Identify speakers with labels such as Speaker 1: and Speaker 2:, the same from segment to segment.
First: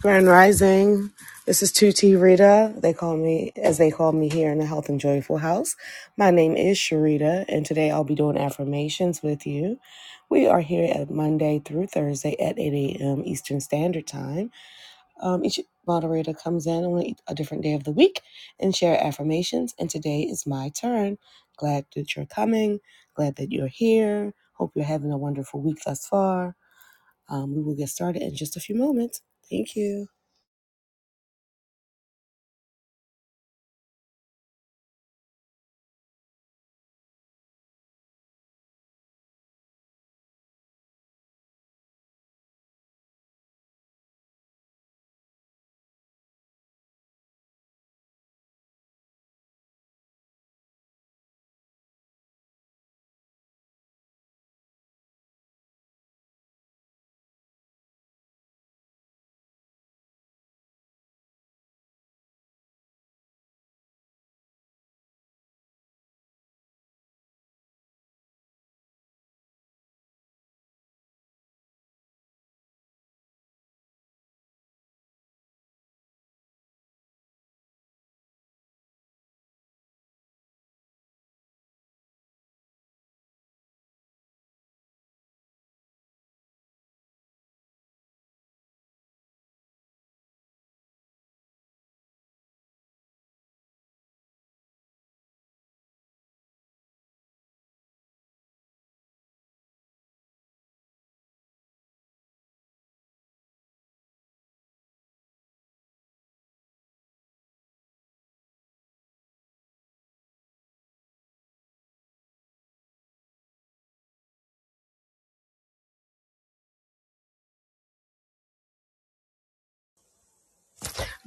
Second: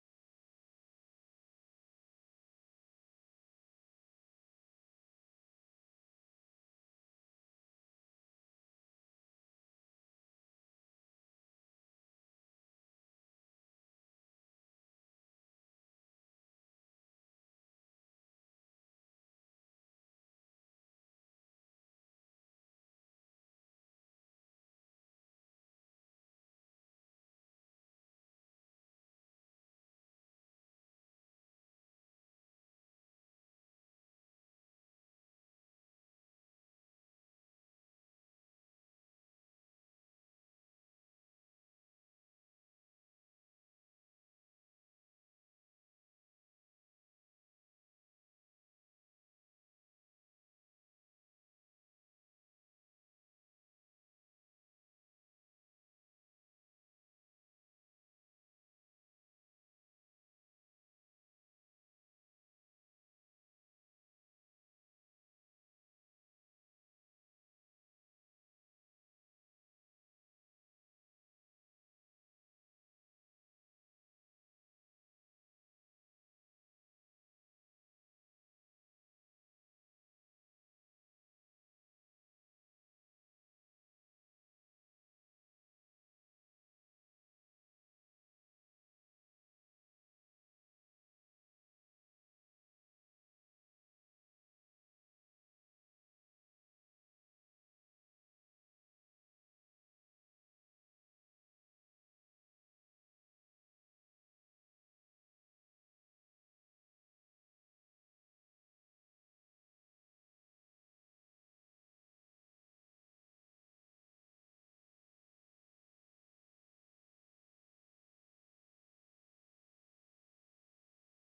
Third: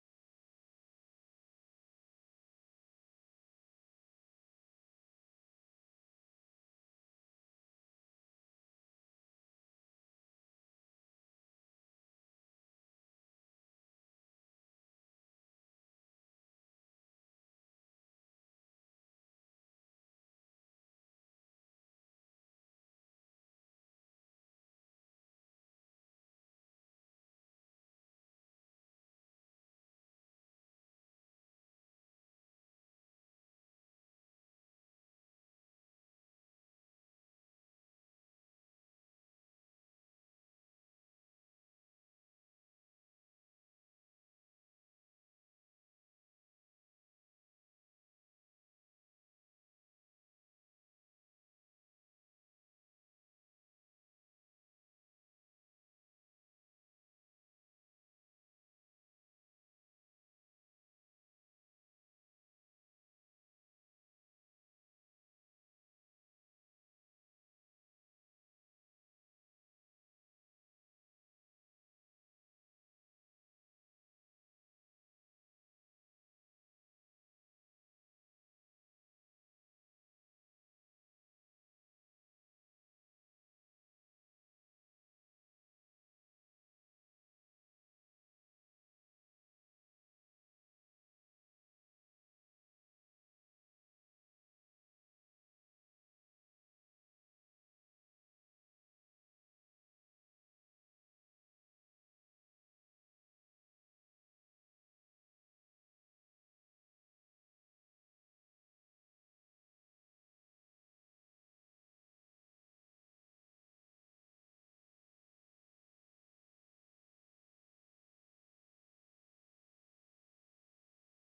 Speaker 1: Grand Rising. This is 2T Rita. They call me, as they call me here in the Health and Joyful House. My name is Sharita, and today I'll be doing affirmations with you. We are here at Monday through Thursday at 8 a.m. Eastern Standard Time. Um, each moderator comes in on a a different day of the week and share affirmations, and today is my turn. Glad that you're coming. Glad that you're here. Hope you're having a wonderful week thus far. Um, we will get started in just a few moments. Thank you.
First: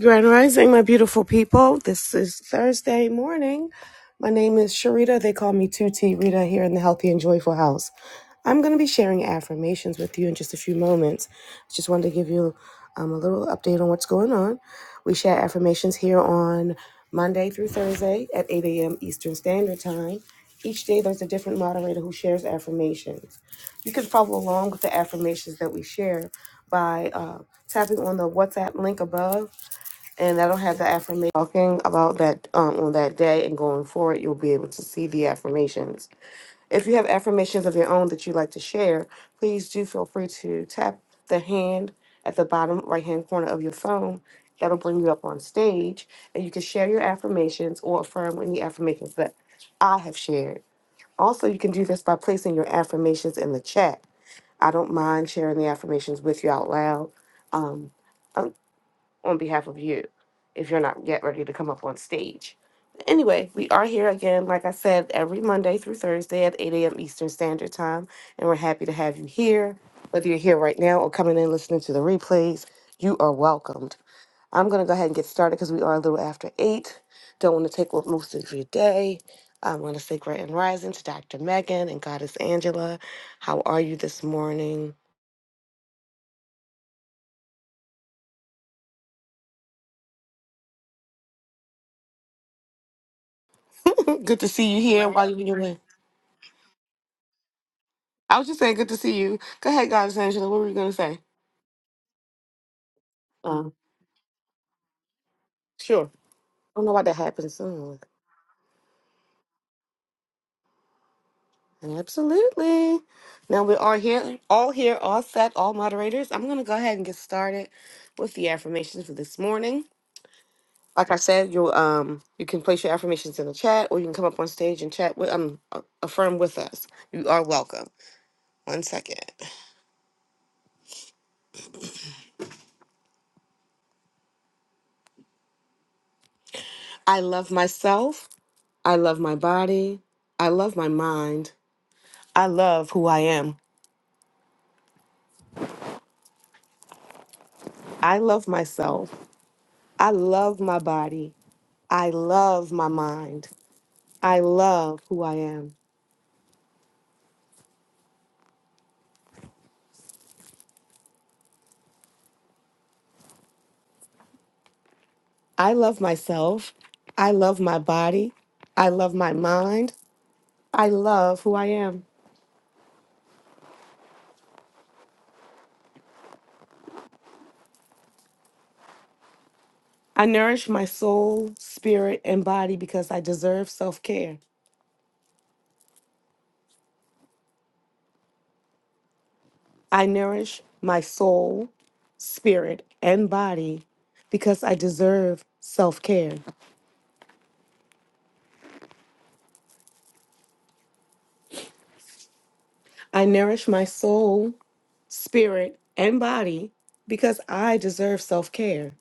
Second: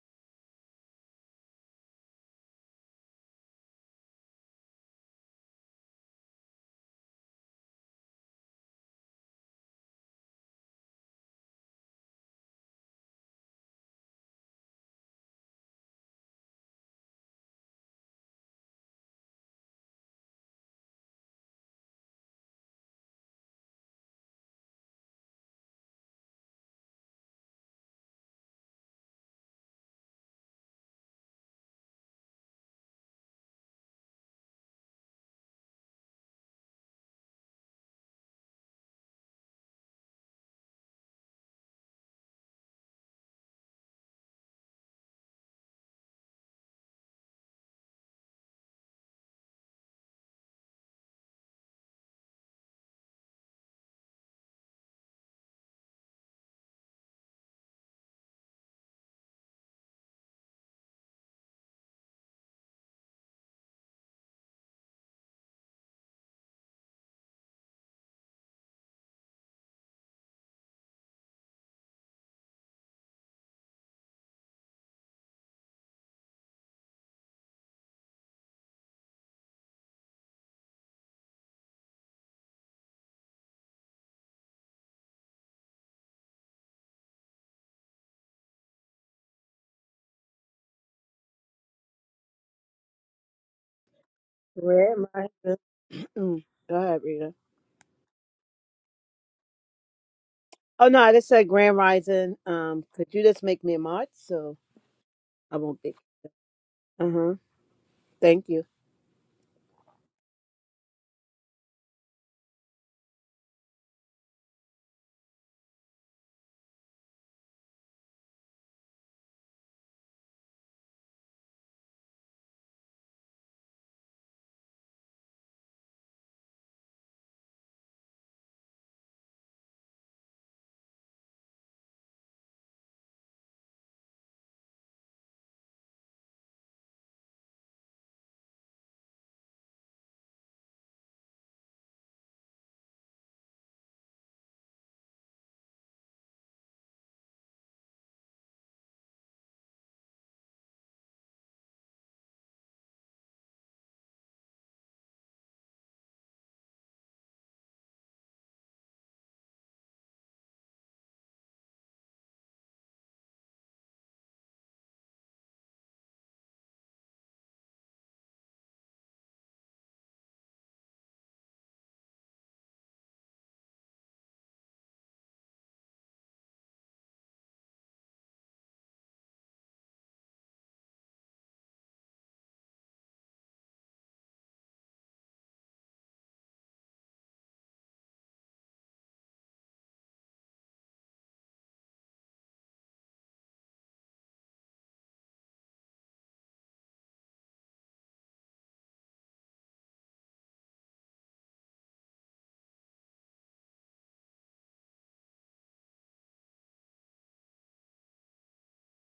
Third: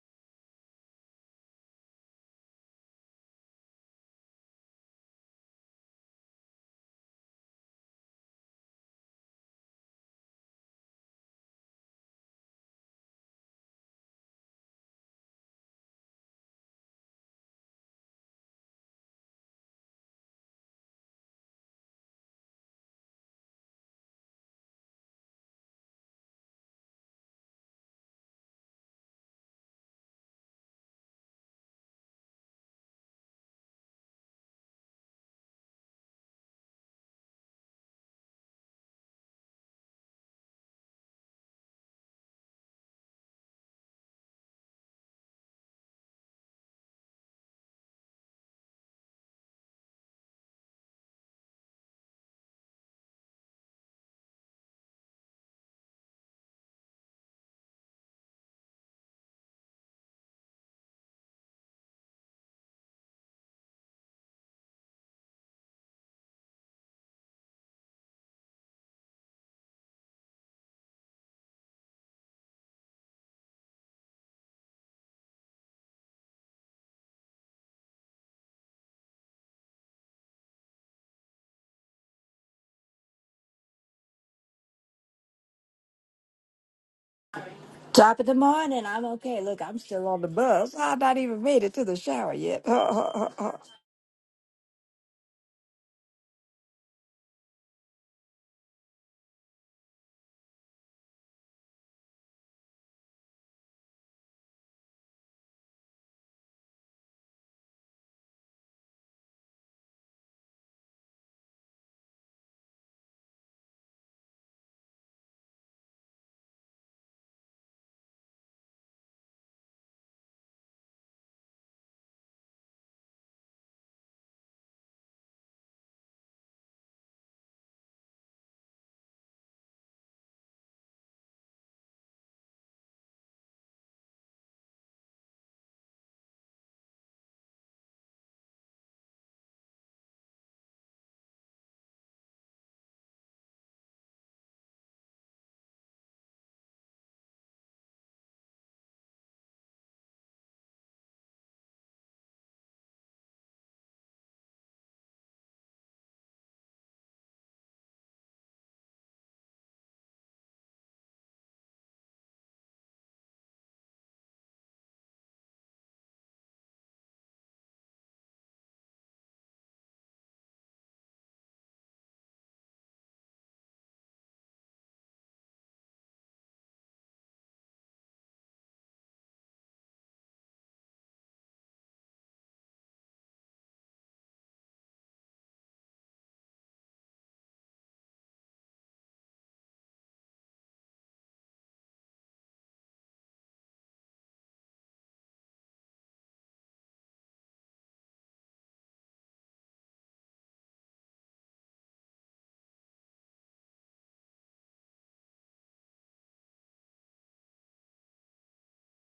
Speaker 1: Grand Rising, my beautiful people. This is Thursday morning. My name is Sharita. They call me 2T Rita here in the Healthy and Joyful House. I'm going to be sharing affirmations with you in just a few moments. Just wanted to give you um, a little update on what's going on. We share affirmations here on Monday through Thursday at 8 a.m. Eastern Standard Time. Each day, there's a different moderator who shares affirmations. You can follow along with the affirmations that we share by uh, tapping on the WhatsApp link above and I don't have the affirmation talking about that um, on that day and going forward, you'll be able to see the affirmations. If you have affirmations of your own that you'd like to share, please do feel free to tap the hand at the bottom right hand corner of your phone. That'll bring you up on stage and you can share your affirmations or affirm any affirmations that I have shared. Also, you can do this by placing your affirmations in the chat. I don't mind sharing the affirmations with you out loud. Um, um, on behalf of you if you're not yet ready to come up on stage. But Anyway, we are here again, like I said, every Monday through Thursday at 8 a.m. Eastern Standard Time, and we're happy to have you here. Whether you're here right now or coming in listening to the replays, you are welcomed. I'm going to go ahead and get started because we are a little after 8. Don't want to take up most of your day. I'm going to say great and rising to Dr. Megan and Goddess Angela. How are you this morning?
Speaker 2: Top of the morning. I'm okay. Look, I'm still on the bus. I've not even made it to the shower yet. oh,
Speaker 1: Good to see you
Speaker 3: Grand
Speaker 1: here. Why are you
Speaker 3: Rising.
Speaker 1: here?
Speaker 3: Mm, Go ahead, Rita.
Speaker 1: I was just saying, good to see you. Go ahead, guys, Angela. What were you
Speaker 3: Oh
Speaker 1: going to
Speaker 3: no, I
Speaker 1: say?
Speaker 3: just said Grand Rising. Um, could you just make
Speaker 1: Uh,
Speaker 3: me a mod so I won't be?
Speaker 1: sure. I don't know why
Speaker 3: Uh
Speaker 1: that
Speaker 3: huh.
Speaker 1: happened soon.
Speaker 3: Thank you.
Speaker 1: Absolutely. Now we are here, all here, all set, all moderators. I'm going to go ahead and get started with the affirmations for this morning. Like I said, you um you can place your affirmations in the chat, or you can come up on stage and chat with um a- affirm with us. You are welcome. One second. I love myself. I love my body. I love my mind. I love who I am. I love myself. I love my body. I love my mind. I love who I am. I love myself. I love my body. I love my mind. I love who I am. I nourish my soul, spirit, and body because I deserve self care. I nourish my soul, spirit, and body because I deserve self care. I nourish my soul, spirit, and body because I deserve self care.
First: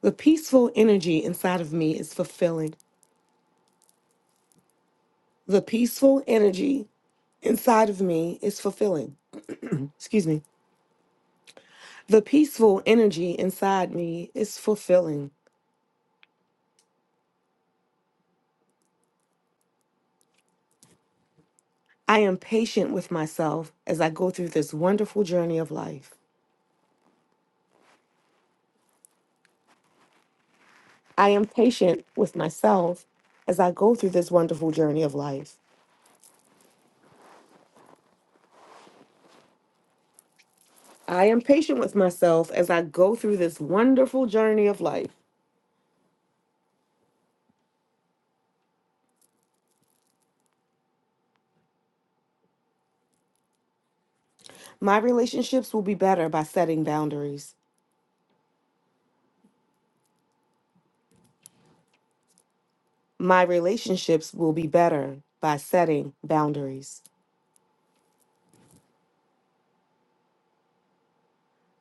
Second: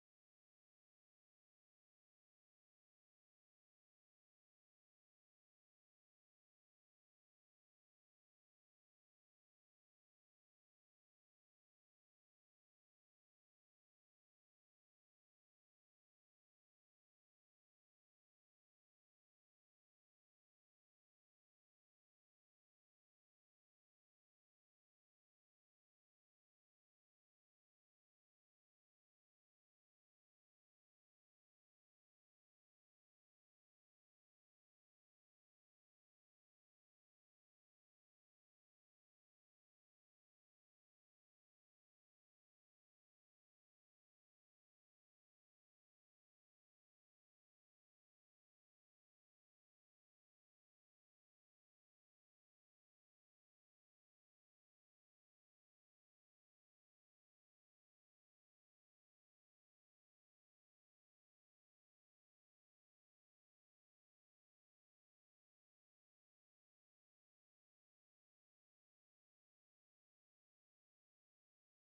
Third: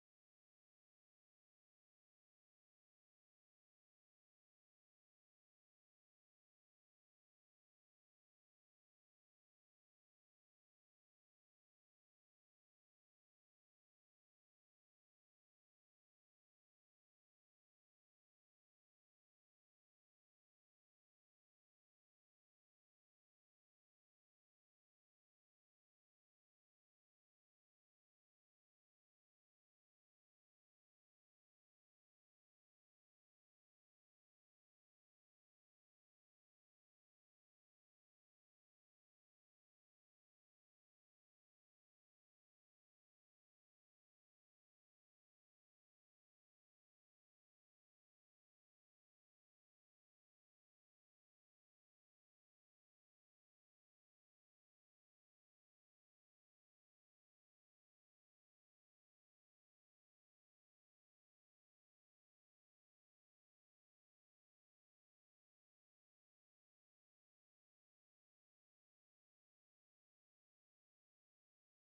Speaker 1: The peaceful energy inside of me is fulfilling. The peaceful energy inside of me is fulfilling. Excuse me. The peaceful energy inside me is fulfilling. I am patient with myself as I go through this wonderful journey of life. I am patient with myself as I go through this wonderful journey of life. I am patient with myself as I go through this wonderful journey of life. My relationships will be better by setting boundaries. My relationships will be better by setting boundaries.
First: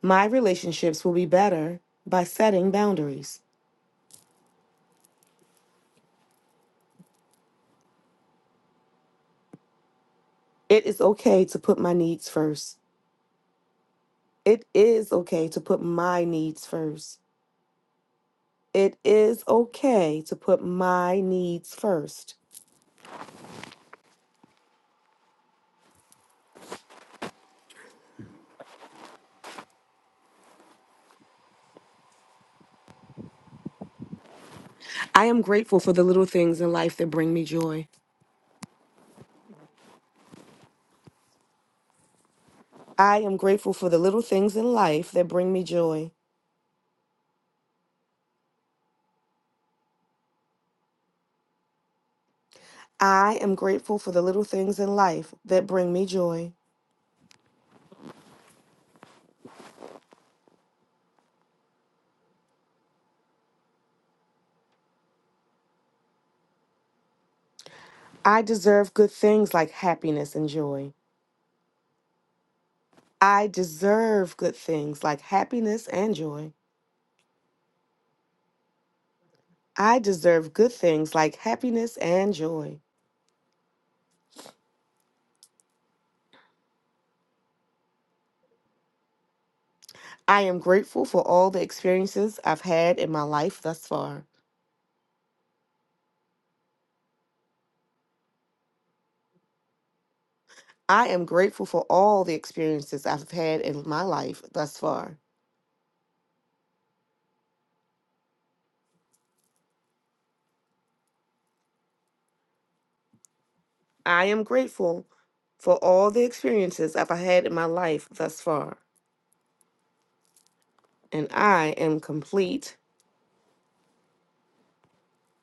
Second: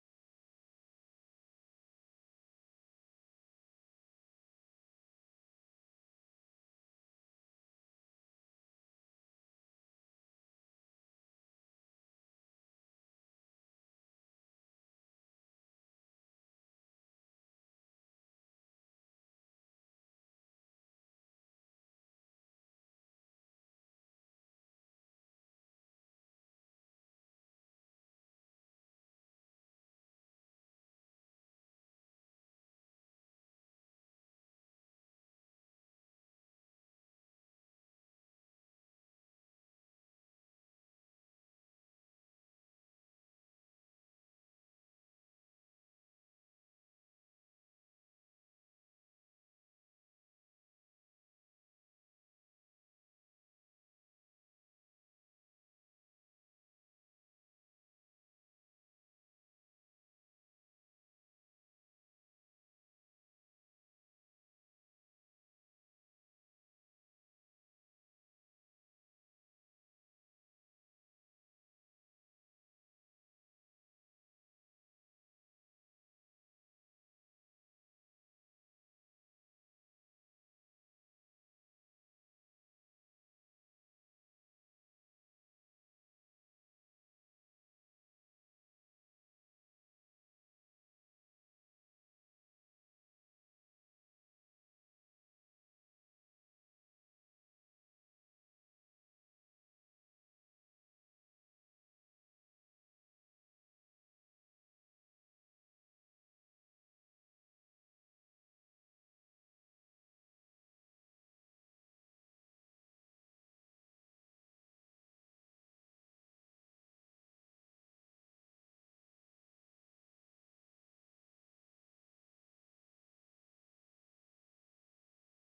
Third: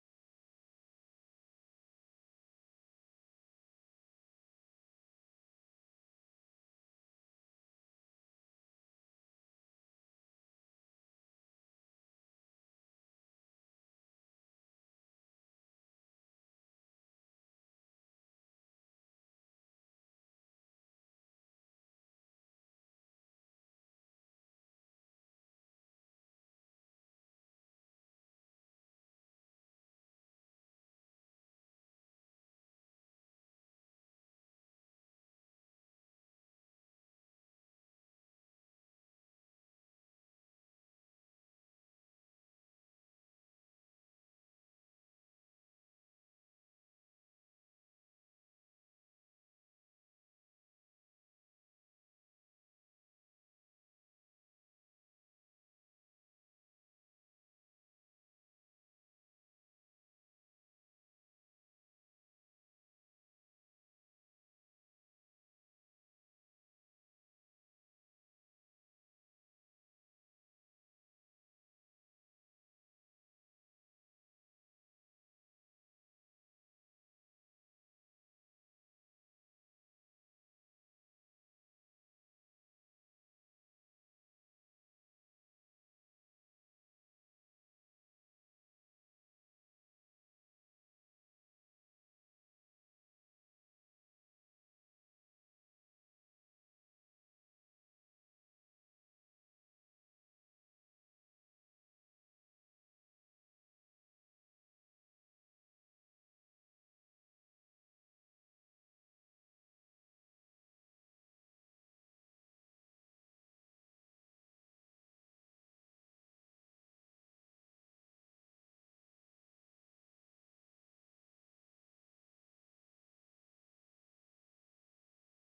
Speaker 1: My relationships will be better by setting boundaries. It is okay to put my needs first. It is okay to put my needs first. It is okay to put my needs first. I am grateful for the little things in life that bring me joy. I am grateful for the little things in life that bring me joy. I am grateful for the little things in life that bring me joy. I deserve good things like happiness and joy. I deserve good things like happiness and joy. I deserve good things like happiness and joy. I am grateful for all the experiences I've had in my life thus far. I am grateful for all the experiences I've had in my life thus far. I am grateful for all the experiences I've had in my life thus far. And I am complete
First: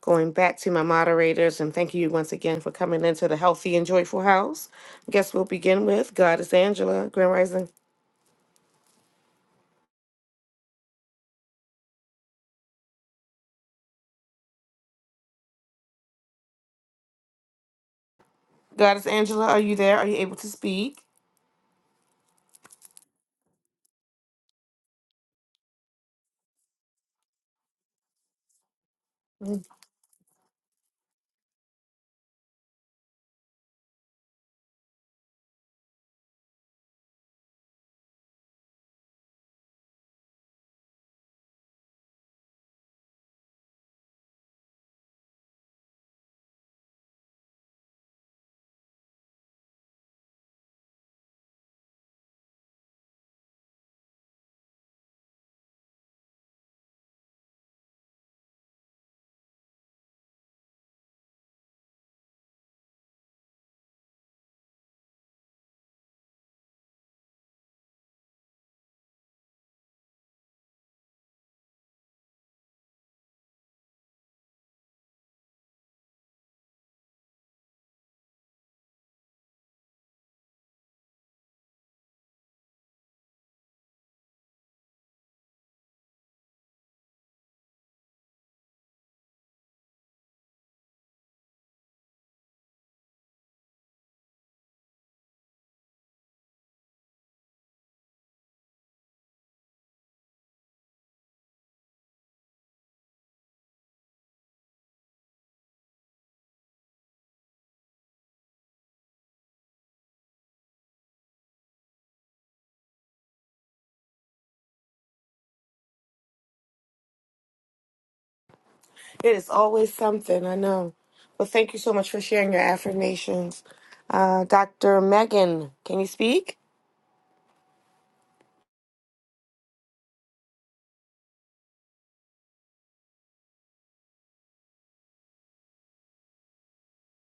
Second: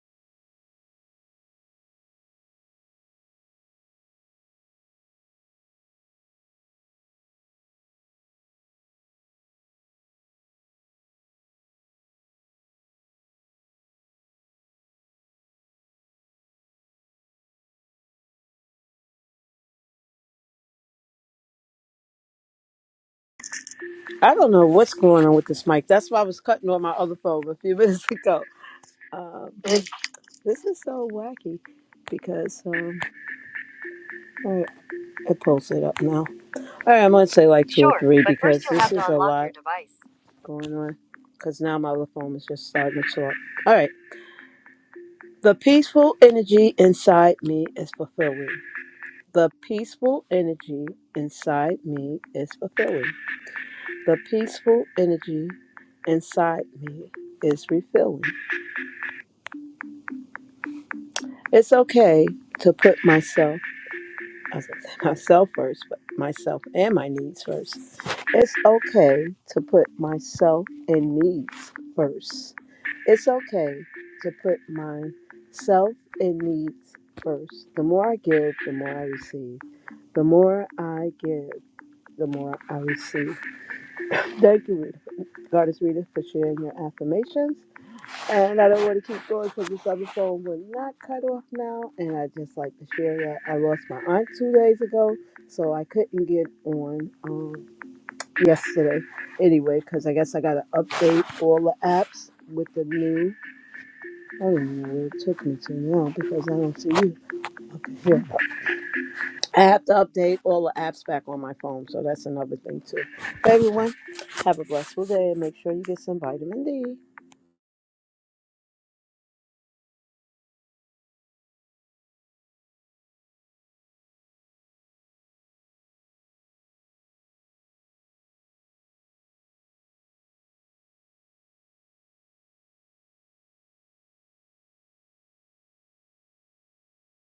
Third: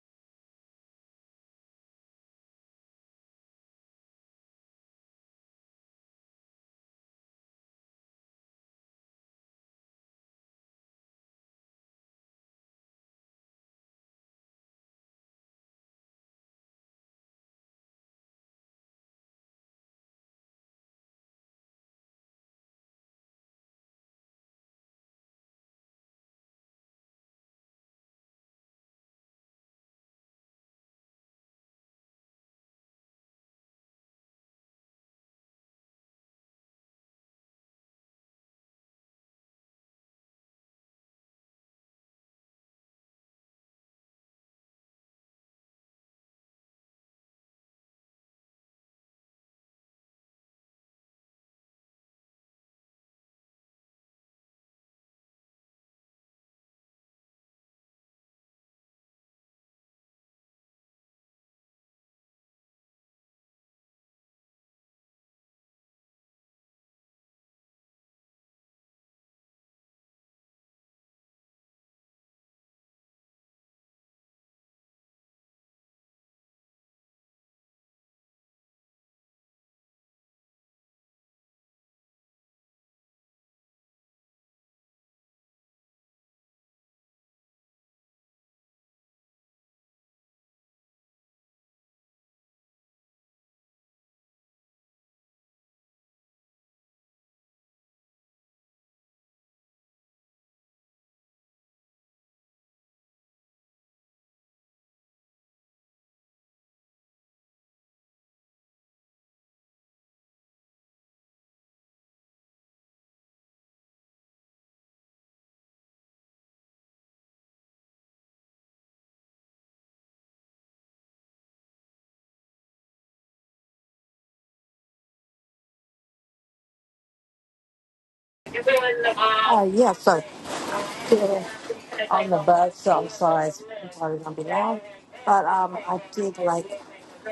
Speaker 1: Going back to my moderators, and thank you once again for coming into the Healthy and Joyful House. I guess we'll begin with Goddess Angela, Grand Rising. Goddess Angela, are you there? Are you able to speak?
Speaker 3: I don't know what's going on with this mic. That's why I was cutting on my other phone a few minutes ago. Um,
Speaker 1: Mm,
Speaker 3: this is so wacky because um, all right, it pulls it up now. All right, I'm gonna say like two or Sure, three but first because you'll this have to is a unlock your lot device. going on. Because now my other phone is just starting to show up. All right. The peaceful energy inside me is fulfilling. The peaceful energy inside me is fulfilling. The peaceful energy inside me is refilling. It's okay to put myself, I was gonna say myself first, but myself and my needs first. It's okay to put myself and needs first. It's okay to put myself and needs first. The more I give, the more I receive. The more I give, the more I receive. Thank you, Rita. Goddess Rita, for sharing your affirmations. And I don't want to keep going because this other phone will not cut off now. And I just like to share that I lost my aunt two days ago, so I couldn't get on um, yesterday anyway, because I guess I got to update all the apps with the new. I don't even know where it took me to now because I don't see you. Okay, here. I have to update all the apps back on my phone, so that's another thing too. Hey, Everyone, have a blessed day and make sure you get some vitamin D.
Speaker 1: It is always something, I know. Well, thank you so much for sharing your affirmations. Uh, Dr. Megan, can you speak?
Speaker 2: yes, sir. Still on the bus, so I'm sorry. It's probably going to be long. But um, I did like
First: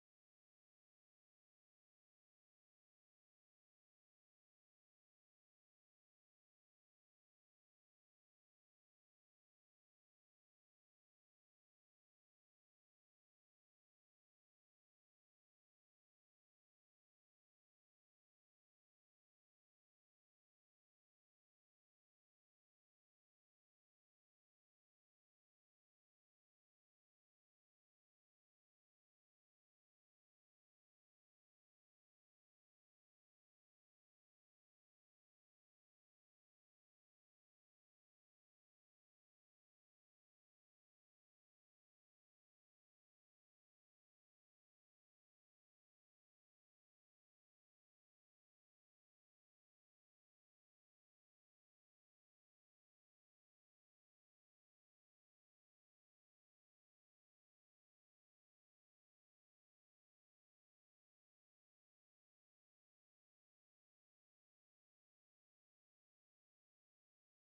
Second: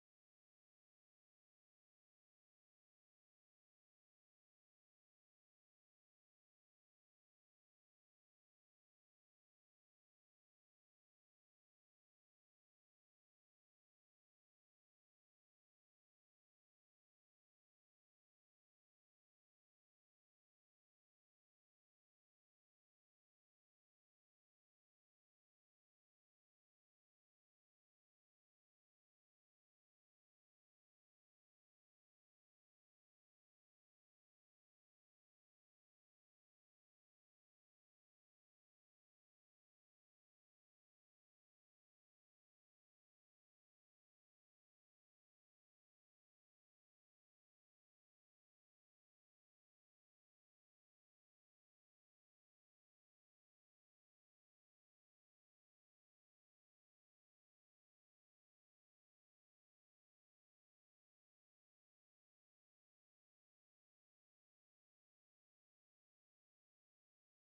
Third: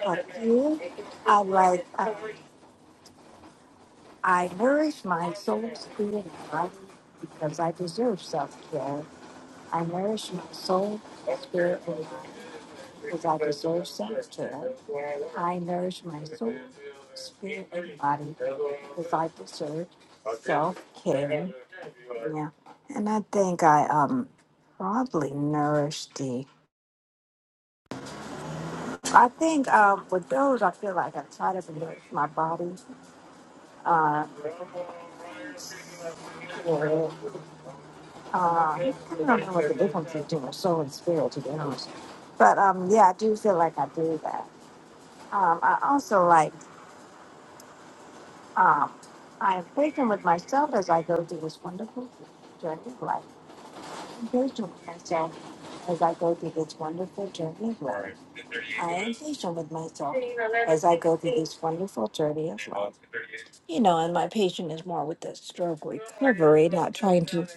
Speaker 2: a few. I like, uh, I nourish my soul, spirit, and body because I deserve self care. I nourish my soul, spirit, and body. because I deserve sanctity. I nourish my soul, spirit, and body because I deserve self care. Yeah. And I think I um probably nourish the I think um with those I feel like I try to nourish my body. Uh, yeah. uh I don't know what the difference is between soul and spirit to be honest. But um yeah, I do feel like I do that. Um I also like Um, I am patient with myself as I go through this wonderful journey of life engaging myself as I go through this wonderful journey of life. I am patient with myself as I go through this wonderful journey of life. You know, and my patient is more with the stroke recovery, not trying to,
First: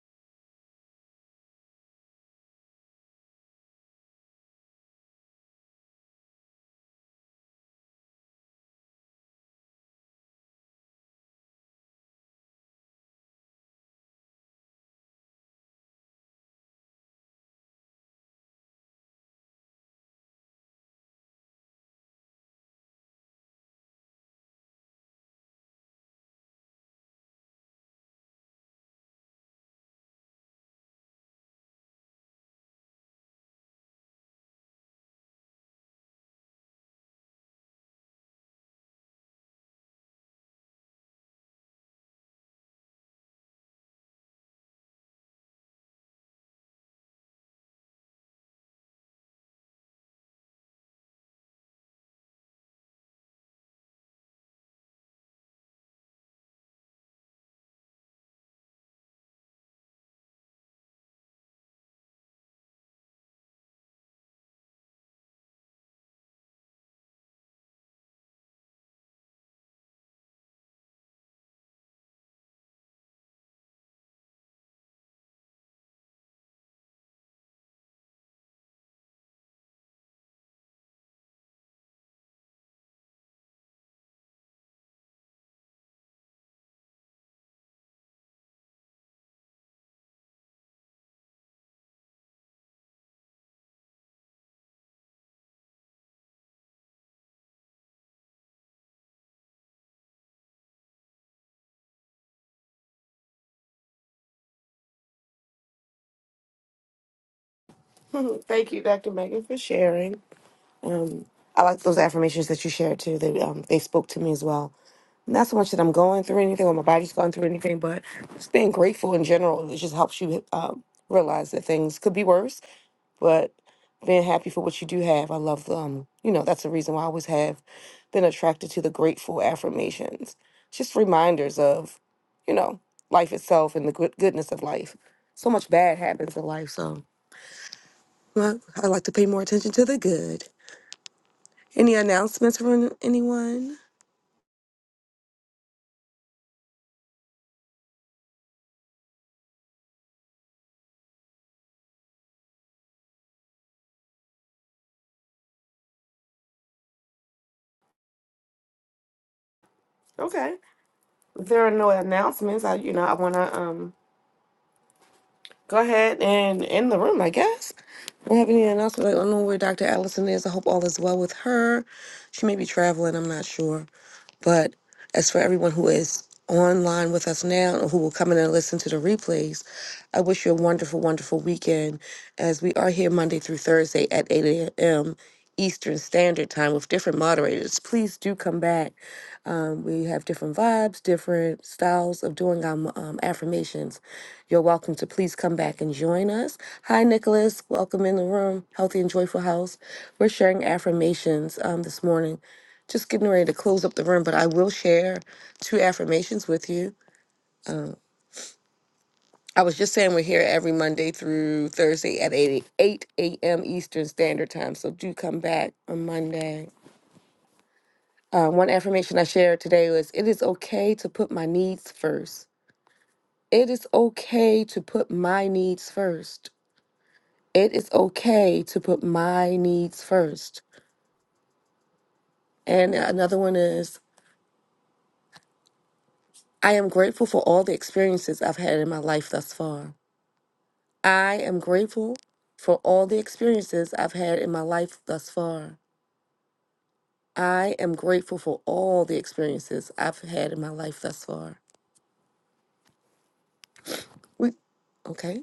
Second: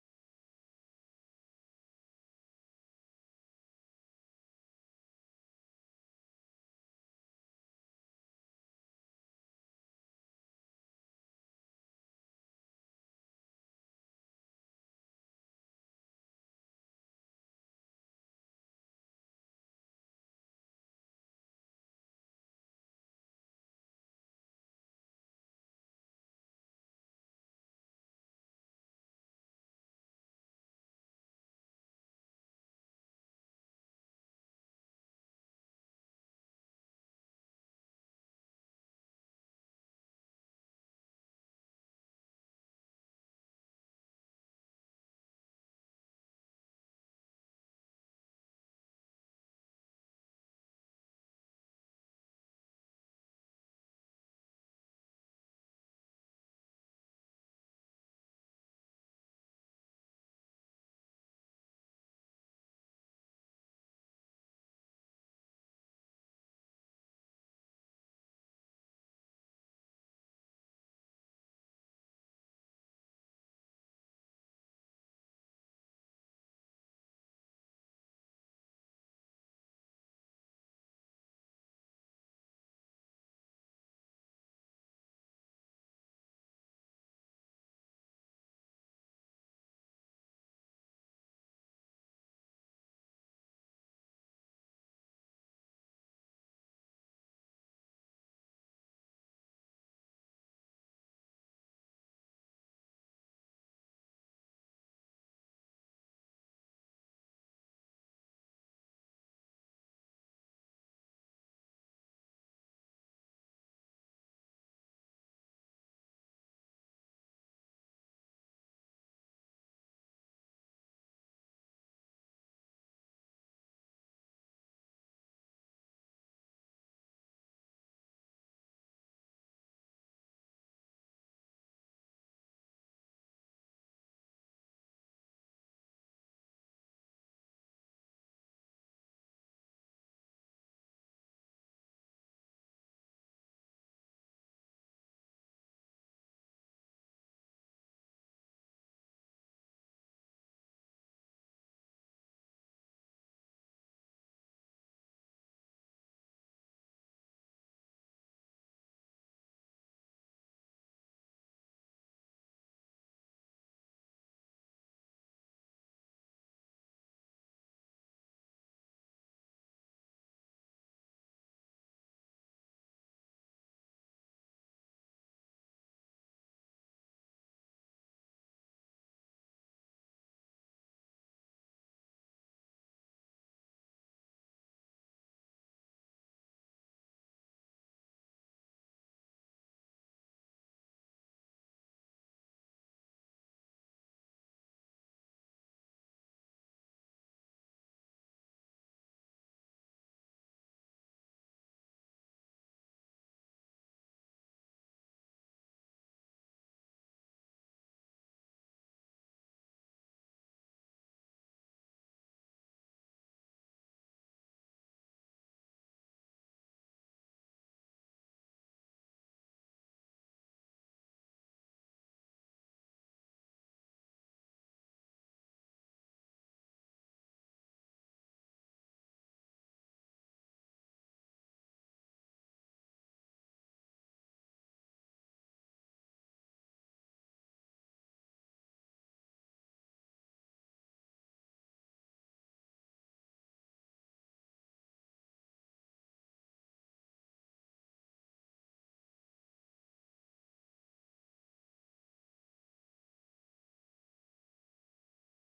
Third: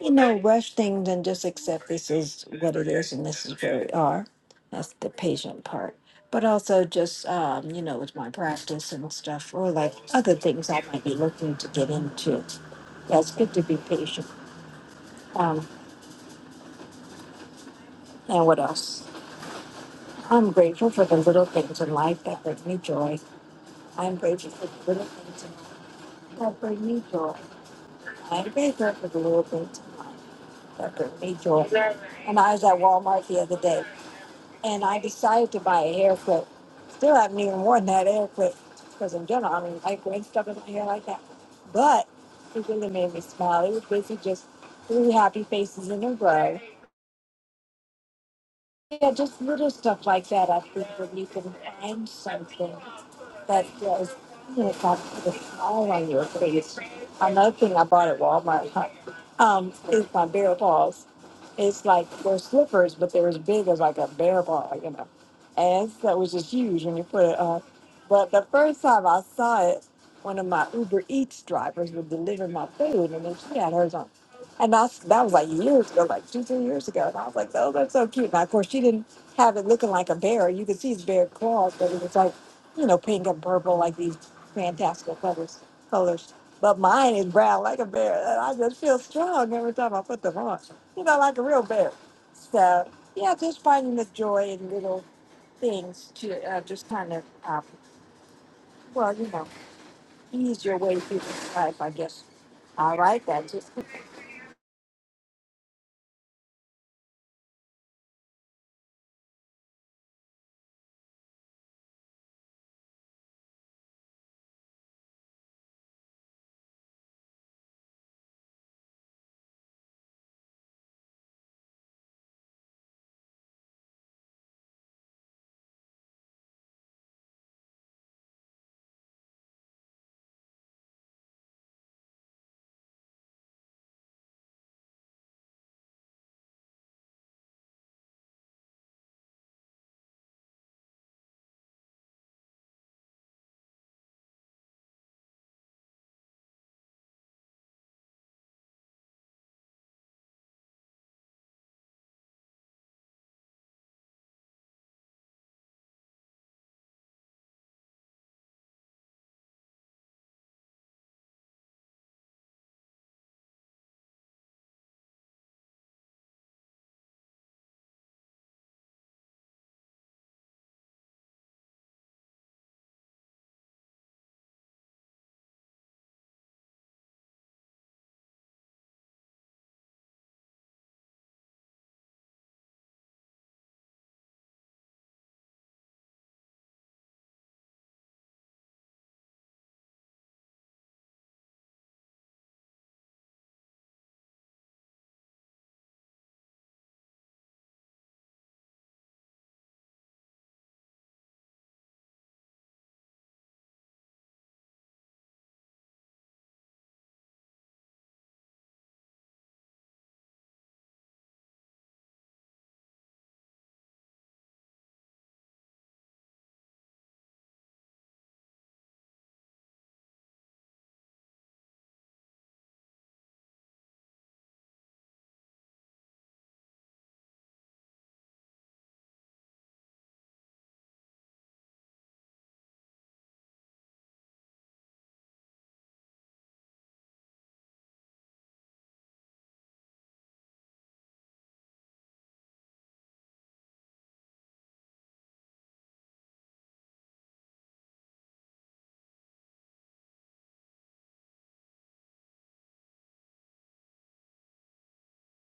Speaker 2: you know, rush things and just accept this is what it is and this is where we are. That's the patient part. But also just, um, you know, with my practice and stuff, or like other things I might be looking to get into. Yeah, it's good to be patient. Um, And what else? I'm grateful for the little things in life that bring me joy. I'm grateful for the little things in life that bring me joy. I'm grateful for the little things in life that bring me joy. And I was at Walmart the other day and I decided to buy a hair clip. Still haven't even worn that hair clip because in general I don't like wearing stuff in my hair like that. But it really made me smile. It was basically just three happy faces in a row Yeah, just little stuff like that. I think when you can find something that does you know, got the smile on your face. Another thing I bought at Walmart huh, um, is my bear paws. It's like they're slippers, but they're as big as like a bear paw, you know. And so, it was just huge when you put it on. But the first time I saw it, one of my Uber Eats drivers would deliver my food, and then she had hers on and I, that was like years ago, like two, three years ago. And I was like, oh, that's so cute. Now, of course, she didn't have it looking like a bear. You could see his bear claws, but it was like, you know, pink and purple, like these fantastical colors. colors. But mine is brown like a bear. And I just feel strong every time I put them on, you know, like a real bear. So, yeah, just finding the joy in little things to uh, just kind of, um, well, you know, ease your way through this life, I guess. All right, that's it.
Speaker 1: thank you, Dr. Megan, for sharing. Um, I like those affirmations that you shared too. They, um, they spoke to me as well. not so much that I'm going through anything or my body's going through anything, but just being grateful in general. It just helps you um, realize that things could be worse, but being happy for what you do have. I love, the, um, you know, that's the reason why I always have been attracted to the grateful affirmations. It's just reminders of, you know, life itself and the good goodness of life. So much bad happens in life, so well, I like to pay more attention to the good. Any announcements from anyone? Okay. If there are no announcements, I you know I want to um go ahead and end the room, I guess. We have any announcement? Like, I don't know where Dr. Allison is. I hope all is well with her. She may be traveling, I'm not sure. But as for everyone who is online with us now or who will come in and listen to the replays, I wish you a wonderful, wonderful weekend as we are here Monday through Thursday at 8 a.m. Eastern Standard Time with different moderators. Please do come back. Um, we have different vibes, different styles of doing our um, affirmations. You're welcome to please come back and join us. Hi, Nicholas. Welcome in the room, Healthy and Joyful House. We're sharing affirmations um, this morning just getting ready to close up the room, but I will share two affirmations with you. I was just saying we're here every Monday through Thursday at 8, 8 a.m. Eastern Standard Time, so do come back on Monday. Uh, one affirmation I shared today was It is okay to put my needs first. It is okay to put my needs first. It is okay to put my needs first. And another one is I am grateful for all the experiences I've had in my life thus far. I am grateful for all the experiences I've had in my life thus far. I am grateful for all the experiences I've had in my life thus far. We okay.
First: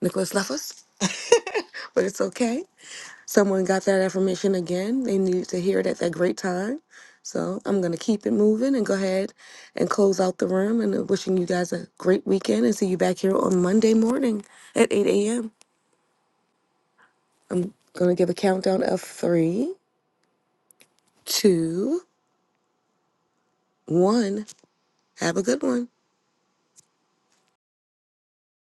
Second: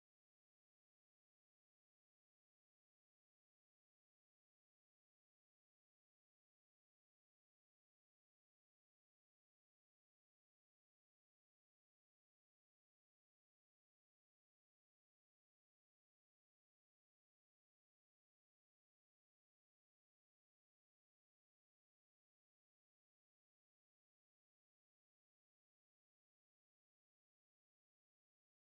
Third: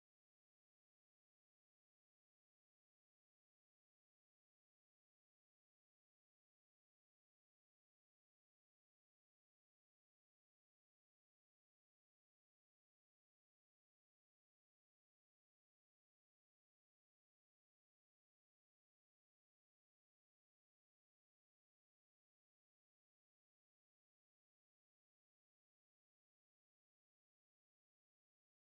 Speaker 1: Nicholas left us, but it's okay. Someone got that affirmation again. They needed to hear it at that great time. So I'm gonna keep it moving and go ahead and close out the room and uh, wishing you guys a great weekend and see you back here on Monday morning at 8 a.m. Gonna give a countdown of three, two, one. Have a good one.